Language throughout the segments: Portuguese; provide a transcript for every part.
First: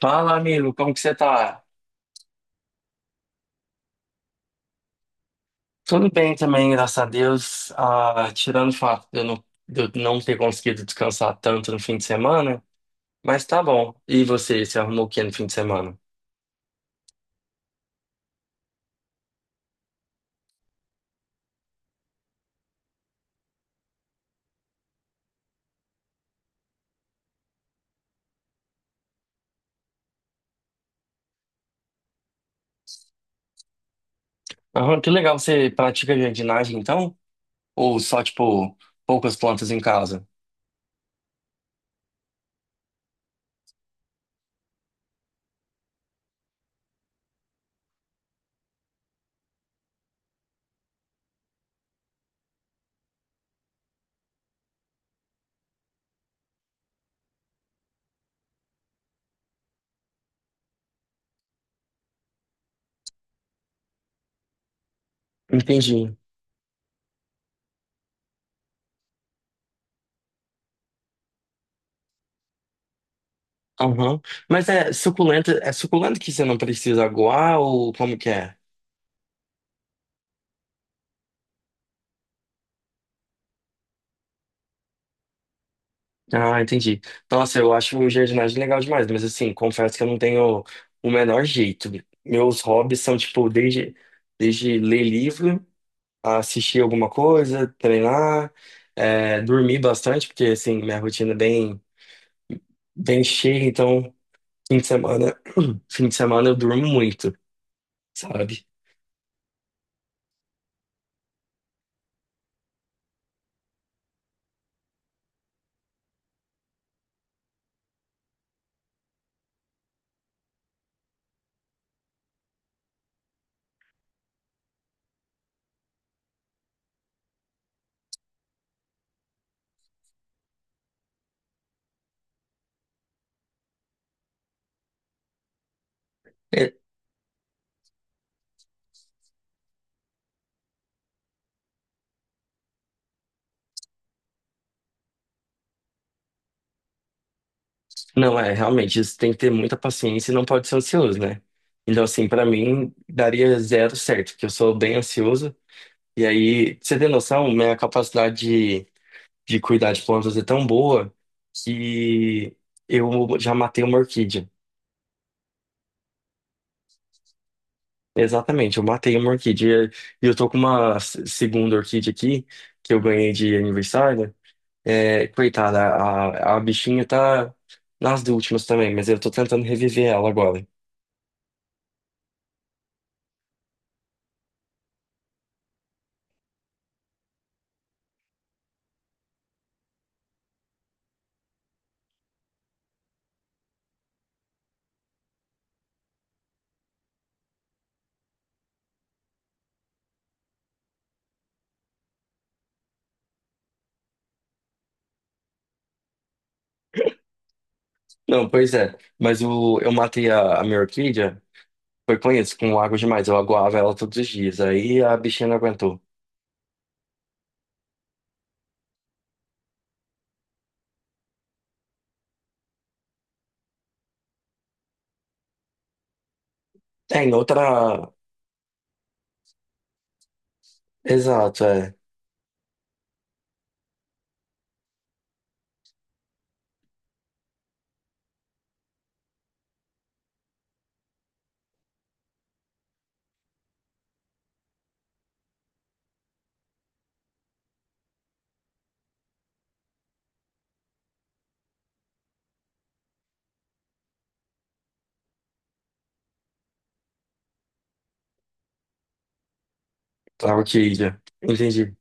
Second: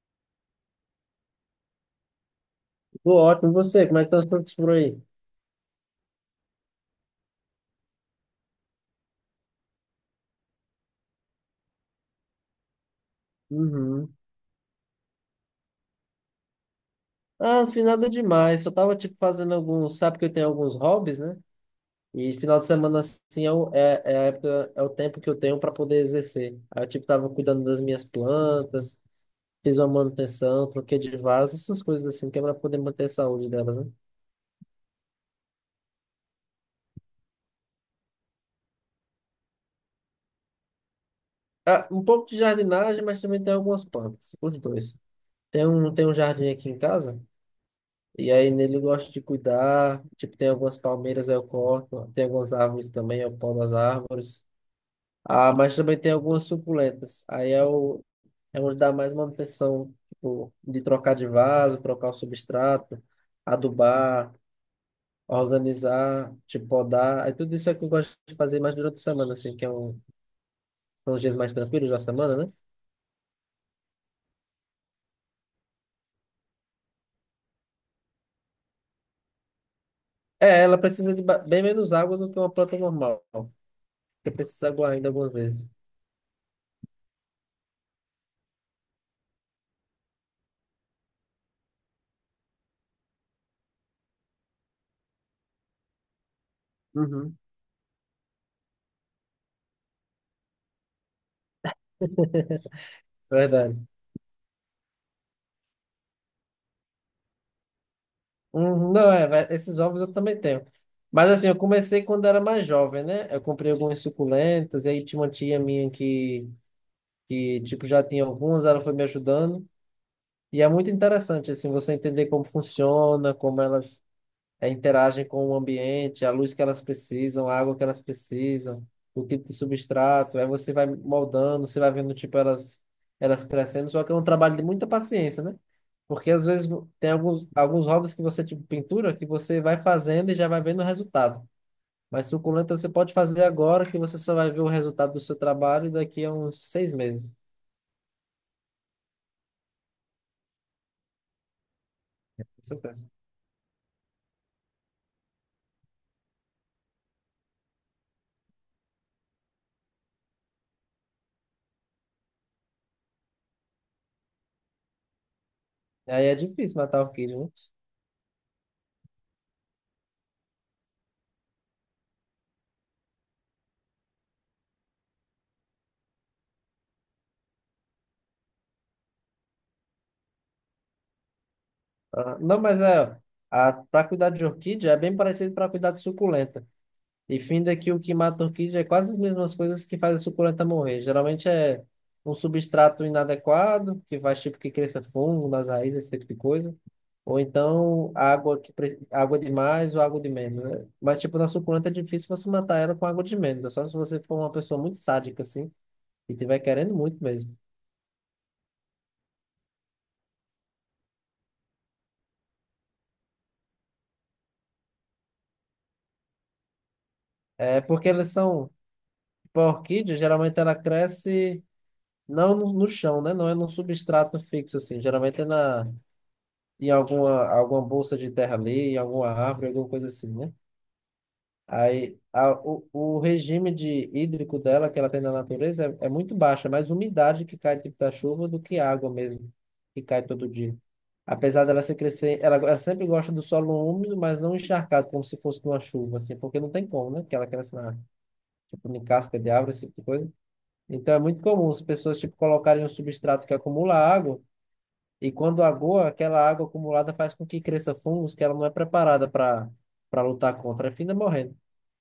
Fala, amigo, como que você tá? Tô ótimo, e você? Como é que tá os frutos por aí? Tudo bem também, graças a Deus. Ah, tirando o fato de eu não ter conseguido descansar tanto no fim de semana, mas tá bom. Uhum. E você arrumou o que no fim de semana? Ah, não fiz nada demais. Só tava, tipo, fazendo alguns... Sabe que eu tenho alguns hobbies, né? E final de semana, assim, é, é, é a época, é o tempo que eu tenho para poder exercer. Aí eu, tipo, tava cuidando das minhas plantas, fiz uma manutenção, troquei de vaso, essas coisas assim, que é pra poder manter a saúde delas, né? Aham, que legal, você pratica jardinagem então? Ou só, tipo, poucas plantas em casa? Ah, um pouco de jardinagem, mas também tem algumas plantas, os dois. Tem um jardim aqui em casa, e aí nele eu gosto de cuidar. Tipo, tem algumas palmeiras aí eu corto, tem algumas árvores também, eu podo as árvores. Ah, mas também tem algumas suculentas. Aí é o é onde dá mais manutenção, tipo, de trocar de vaso, trocar o substrato, adubar, Entendi. organizar, tipo, podar. Aí tudo isso é que eu gosto de fazer mais durante a semana, assim, são os dias mais tranquilos da semana, né? Aham. Mas é suculenta que você não precisa aguar ou como que é? É, ela precisa de bem menos água do que uma planta normal, porque precisa aguar ainda algumas vezes. Ah, entendi. Nossa, eu acho jardinagem legal demais, mas assim, confesso que eu não tenho o menor jeito. Meus hobbies são, tipo, desde ler livro, assistir alguma Uhum. coisa, treinar, dormir bastante, porque, assim, minha rotina é bem, bem cheia, Verdade. então, fim de semana, fim de semana eu durmo muito, sabe? Não, é, esses ovos eu também tenho. Mas assim, eu comecei quando era mais jovem, né? Eu comprei algumas suculentas, e aí tinha uma tia minha que tipo, já tinha algumas, ela foi me ajudando. E é muito interessante, assim, você entender como funciona, como elas é, interagem com o ambiente, a luz que elas precisam, a água que elas precisam, o tipo de substrato. Aí você vai moldando, você vai vendo, tipo, elas crescendo. Só que é um trabalho de muita paciência, né? Porque às vezes É, tem alguns hobbies que você, tipo pintura, que você vai fazendo e já vai vendo o resultado. Mas suculenta você pode fazer agora, que você só vai ver o resultado do seu trabalho daqui a uns 6 meses. não, é, realmente, isso tem que ter muita paciência e não pode ser ansioso, né? Então, assim, pra Com mim, certeza. daria zero certo, porque eu sou bem ansioso. E aí, você tem noção, minha capacidade de, de cuidar de plantas é tão boa que eu já matei uma orquídea. E aí é difícil matar a orquídea, né? Exatamente, eu matei uma orquídea. E eu tô com uma segunda orquídea aqui, que eu ganhei de aniversário. É, coitada, a bichinha tá nas últimas também, mas eu tô tentando reviver ela agora. Ah, não, mas é, a, para cuidar de orquídea é bem parecido para cuidar de suculenta. E finda que o que mata a orquídea é quase as mesmas coisas que faz a suculenta morrer. Geralmente é um substrato inadequado, que faz tipo que cresça fungo nas raízes, esse tipo de coisa. Ou então água que água de mais ou água de menos, né? Mas tipo na suculenta é difícil você matar ela com água de menos, é só se você for uma pessoa muito sádica assim e tiver querendo muito mesmo. Não, pois é, mas o, eu matei a minha orquídea, foi com isso, com água demais. Eu aguava ela todos os dias, aí a bichinha não aguentou. É porque elas são, tipo, a orquídea geralmente ela cresce não no chão, né? Não é num substrato fixo assim, geralmente é na em É, em alguma outra. bolsa de terra ali, em alguma árvore, alguma coisa assim, né? Exato, é. Aí, o regime de hídrico dela, que ela tem na natureza, é muito baixo, é mais umidade que cai tipo da chuva do que água mesmo, que cai todo dia. Apesar dela se crescer, ela sempre gosta do solo úmido, mas não encharcado, como se fosse uma chuva, assim, porque não tem como, né? Que ela cresce na, tipo, em casca de árvore, esse tipo de coisa. Então é muito comum as pessoas, tipo, colocarem um substrato que acumula água, e quando agoa, aquela água acumulada faz com que cresça fungos que ela não é preparada para lutar Claro que contra, e fina ilha. morrendo. Entendi.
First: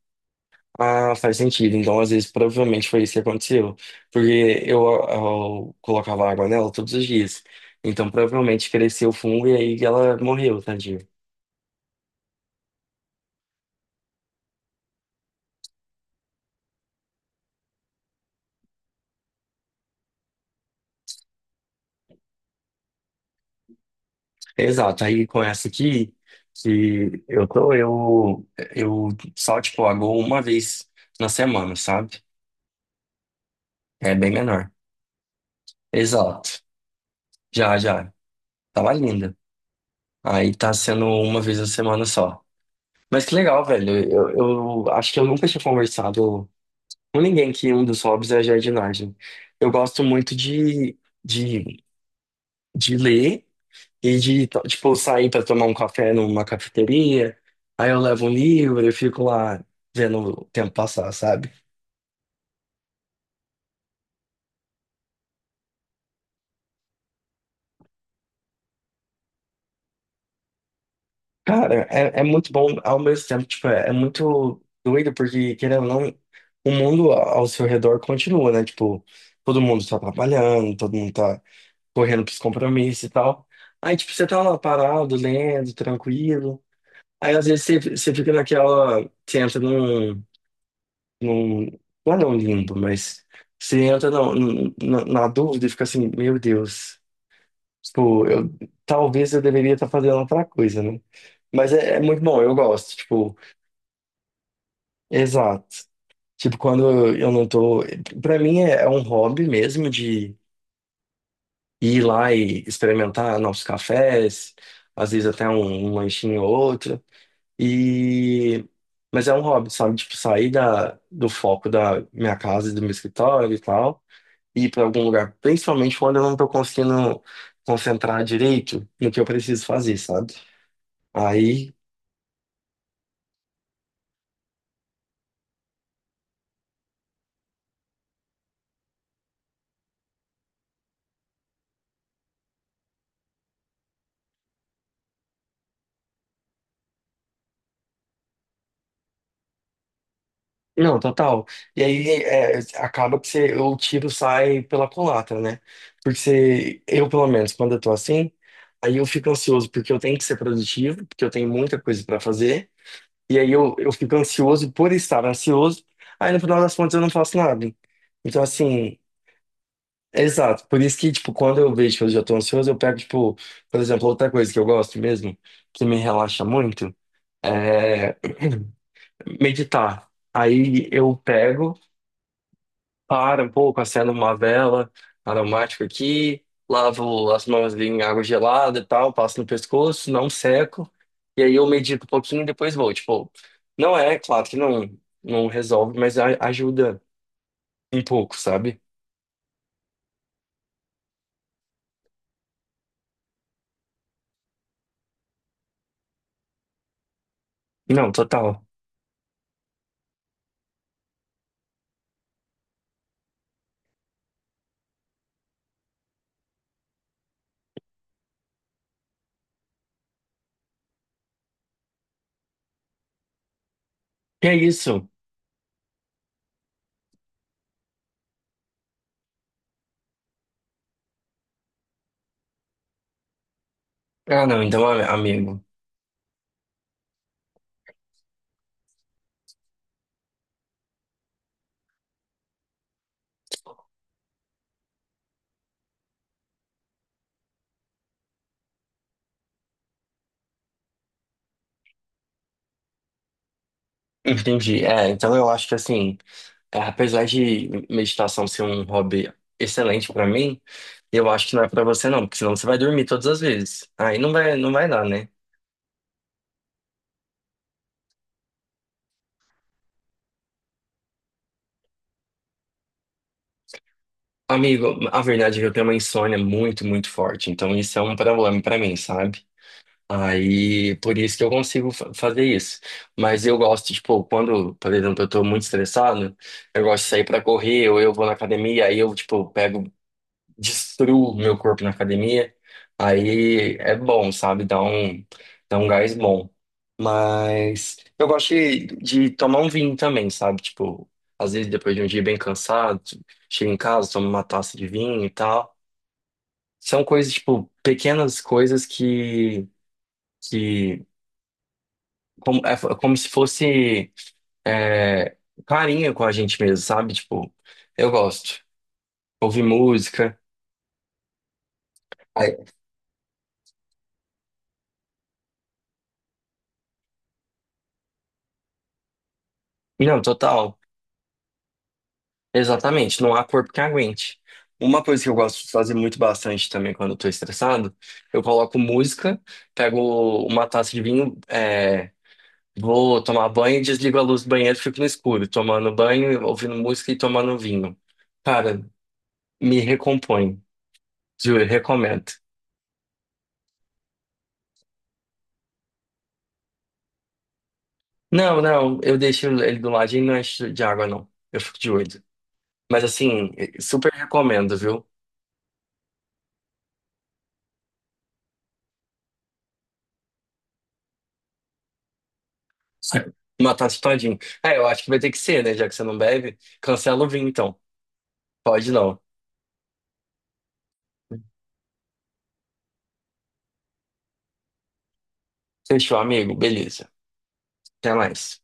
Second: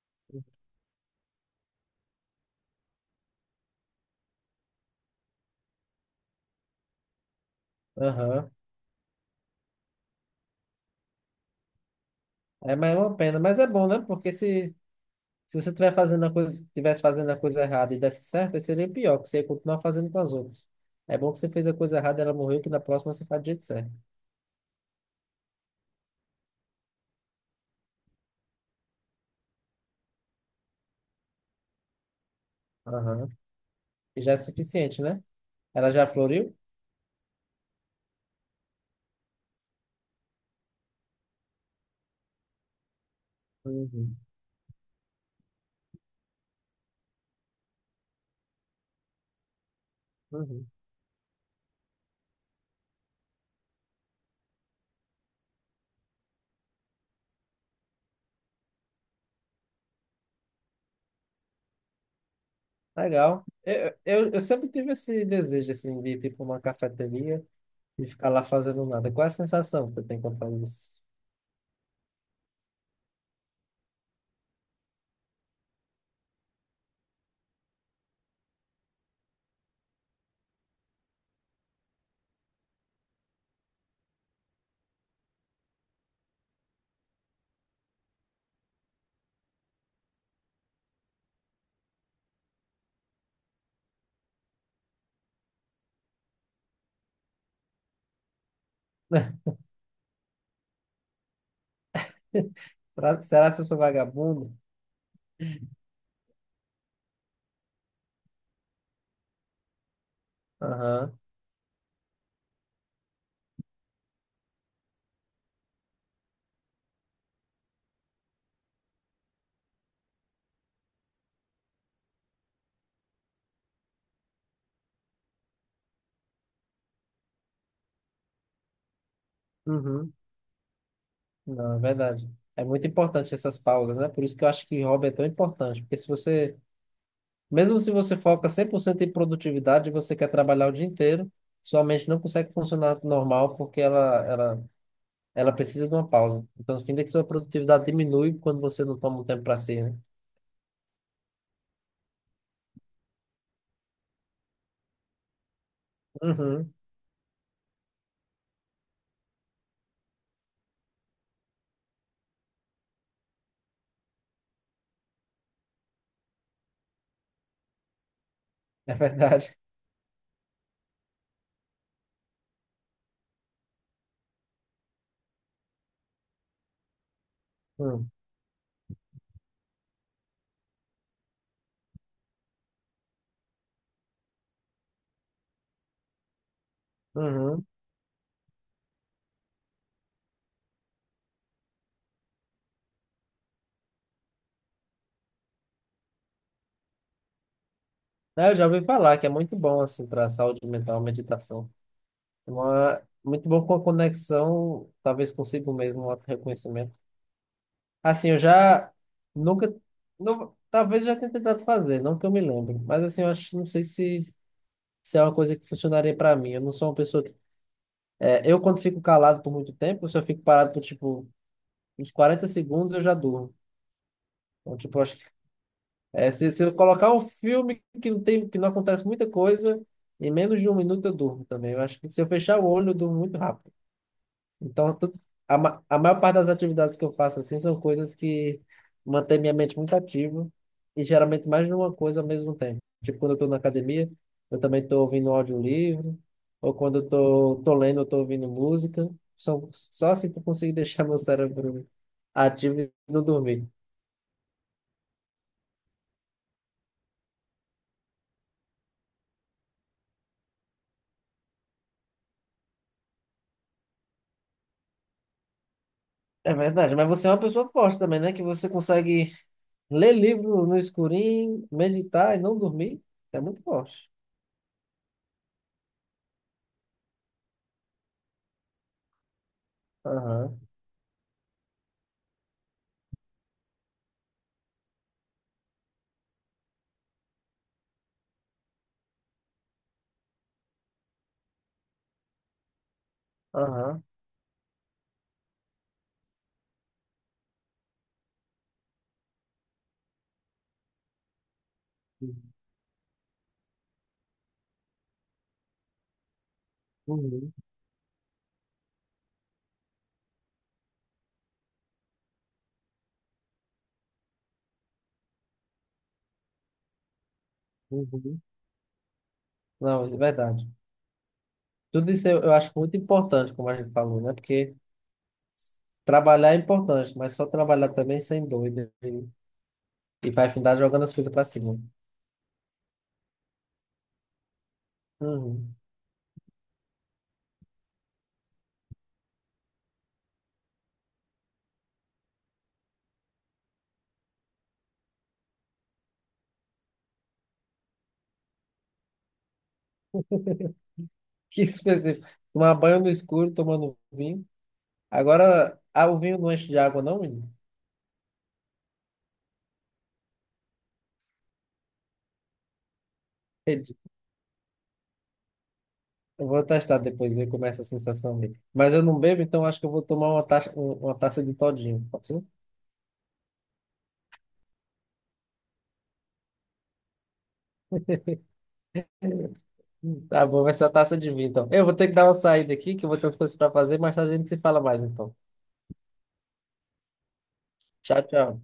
Ah, faz sentido. Então, às vezes, provavelmente foi isso que aconteceu. Porque eu colocava água nela todos os dias. Então, Aham. provavelmente cresceu o fungo e aí ela morreu, tadinha. É, mas é uma pena, mas é bom, né? Porque se você tiver fazendo a coisa, tivesse fazendo a coisa errada e desse certo, aí seria pior, porque você ia continuar fazendo com as outras. É bom que você fez a coisa errada, ela morreu, que na próxima você faz do jeito certo. Exato. Aí, com essa aqui, que eu só, tipo, aguo uma vez na semana, sabe? Aham. É E bem já é menor. suficiente, né? Ela já floriu? Exato. Já, já. Tava linda. Aí tá sendo uma vez na semana só. Mas que legal, velho. Uhum. Eu acho que eu nunca tinha conversado com ninguém que um dos hobbies é a jardinagem. Eu gosto muito Uhum. De, de ler e tipo, sair para tomar um café numa cafeteria. Aí eu levo um livro e fico lá vendo o tempo passar, sabe? Legal. Eu sempre tive esse desejo, assim, de ir, tipo, uma cafeteria e ficar lá fazendo nada. Qual é a sensação que você tem quando faz isso? Cara, é muito bom ao mesmo tempo, tipo, é muito doido porque, querendo ou não, o mundo ao seu redor continua, né? Tipo, todo mundo tá trabalhando, todo mundo tá correndo pros compromissos e tal. Aí, tipo, você tá lá parado, lendo, tranquilo. Aí, às vezes, você fica naquela. Você entra num. Não é não limbo, mas. Você entra na dúvida e fica assim: meu Deus. Tipo, eu, talvez eu deveria estar fazendo outra coisa, né? Mas é muito bom, eu gosto. Tipo, Será que eu sou vagabundo? exato. Tipo, quando eu não tô. Pra mim é um hobby mesmo de Aham. ir lá e experimentar novos cafés, às vezes até um lanchinho ou outro. E mas é um hobby, sabe? Tipo, sair da, do foco da minha casa, e do meu escritório e tal, e ir para algum lugar, principalmente quando eu não tô conseguindo concentrar direito no que eu preciso fazer, Uhum. sabe? Aí Não, é verdade. É muito importante essas pausas, né? Por isso que eu acho que hobby é tão importante. Porque se você, mesmo se você foca 100% em produtividade, e você quer trabalhar o dia inteiro, sua mente não consegue funcionar normal porque ela precisa de uma pausa. Então, no fim, é que sua produtividade diminui quando você não toma um tempo para si, né? não, total. E aí é, acaba que você, o tiro sai pela culatra, né? Porque Uhum, você, eu, pelo menos, quando eu tô assim, aí eu fico ansioso porque eu tenho que ser produtivo, porque eu tenho muita coisa pra fazer. E aí eu fico ansioso por estar ansioso. Aí no final das contas eu não faço nada. Então, é assim, verdade. exato. Por isso que, tipo, quando eu vejo que eu já tô ansioso, eu pego, tipo, por exemplo, outra coisa que eu gosto mesmo, que me relaxa muito, Hum, é meditar. Aí eu pego. Para um pouco, acendo uma vela aromática aqui, lavo as uhum. mãos ali em água gelada e tal, passo no pescoço, não seco, e aí eu medito um pouquinho e depois vou. Tipo, não é, claro que não, não resolve, mas ajuda um pouco, É, eu já sabe? ouvi falar que é muito bom, assim, para a saúde mental, a meditação. É uma, muito bom com a conexão, talvez consigo mesmo, um auto-reconhecimento. Não, Assim, eu total. já nunca. Não, talvez eu já tenha tentado fazer, não que eu me lembre. Mas assim, eu acho, não sei se, se é uma coisa que funcionaria pra mim. Eu não sou uma pessoa que. É, eu, quando fico calado por muito tempo, se eu fico parado por tipo uns 40 segundos, eu já durmo. E é Então, tipo, eu isso. acho que. É, se eu colocar um filme que não tem, que não acontece muita coisa, em menos de 1 minuto eu durmo também. Eu acho que se eu fechar o olho, eu durmo muito rápido. Ah, não, então, Então, amigo, a maior parte das atividades que eu faço assim são coisas que mantêm minha mente muito ativa e geralmente mais de uma coisa ao mesmo tempo. Tipo, quando eu estou na academia, eu também estou ouvindo um audiolivro, ou quando eu estou tô lendo, eu estou ouvindo música. São, só assim que eu consigo deixar meu cérebro ativo e não dormir. entendi. É, então eu acho que assim, é, apesar de meditação ser um hobby excelente pra mim, eu acho que não é pra você não, porque senão você vai dormir todas as vezes. Aí não vai dar, né? É verdade, mas você é uma pessoa forte também, né? Que você consegue ler livro no escurinho, meditar e não dormir. É muito forte. Amigo, a verdade é que eu tenho uma insônia muito, muito forte, então isso é um problema pra mim, sabe? Aham, Aí, por isso que eu consigo fazer isso. Mas eu gosto, tipo, quando, por exemplo, eu tô muito estressado, eu gosto de sair pra correr, ou eu vou na academia, aí eu, tipo, pego destruo meu corpo na academia. Aí é aham. bom, sabe? Dá um gás bom. Mas eu gosto de tomar um vinho também, sabe? Tipo, às vezes depois de um dia bem cansado, chego em casa, tomo uma taça de vinho e tal. São coisas, Uhum. tipo, pequenas coisas que como, é como se fosse é, carinho com a gente mesmo, sabe? Tipo, eu Uhum. gosto. Ouvir Não, é música. verdade. Tudo isso eu Aí- acho muito importante, como a gente falou, né? Porque trabalhar é importante, mas só trabalhar também sem doido. Não, E vai total. afundar jogando as coisas pra cima. Exatamente, não há corpo que aguente. Uma coisa que eu gosto de Uhum. fazer muito bastante também quando eu tô estressado, eu coloco música, pego uma taça de vinho, vou tomar banho, desligo a luz do banheiro, fico no escuro, tomando banho, ouvindo música e tomando vinho. Cara, me recompõe, Que juro, recomendo. específico. Tomar banho no escuro, tomando vinho. Agora, ah, o vinho não enche de água, não, menino? Não, não, eu deixo ele do ladinho e não encho de água, não. Eu fico de olho. Mas assim, Entendi. super recomendo, viu? Eu vou testar depois, ver como é essa sensação dele. Mas eu não bebo, então acho que eu vou tomar uma taça, uma taça de todinho. Pode ser? Matar isso todinho. É, eu acho que vai ter que ser, né? Já que você não bebe, cancela o vinho, então. Pode não. Tá bom, vai ser uma taça de vinho, então. Eu vou ter que dar uma saída aqui, que eu vou ter umas coisas pra fazer, mas a gente se fala mais, então. Fechou, amigo. Beleza. Até Tchau, mais. tchau.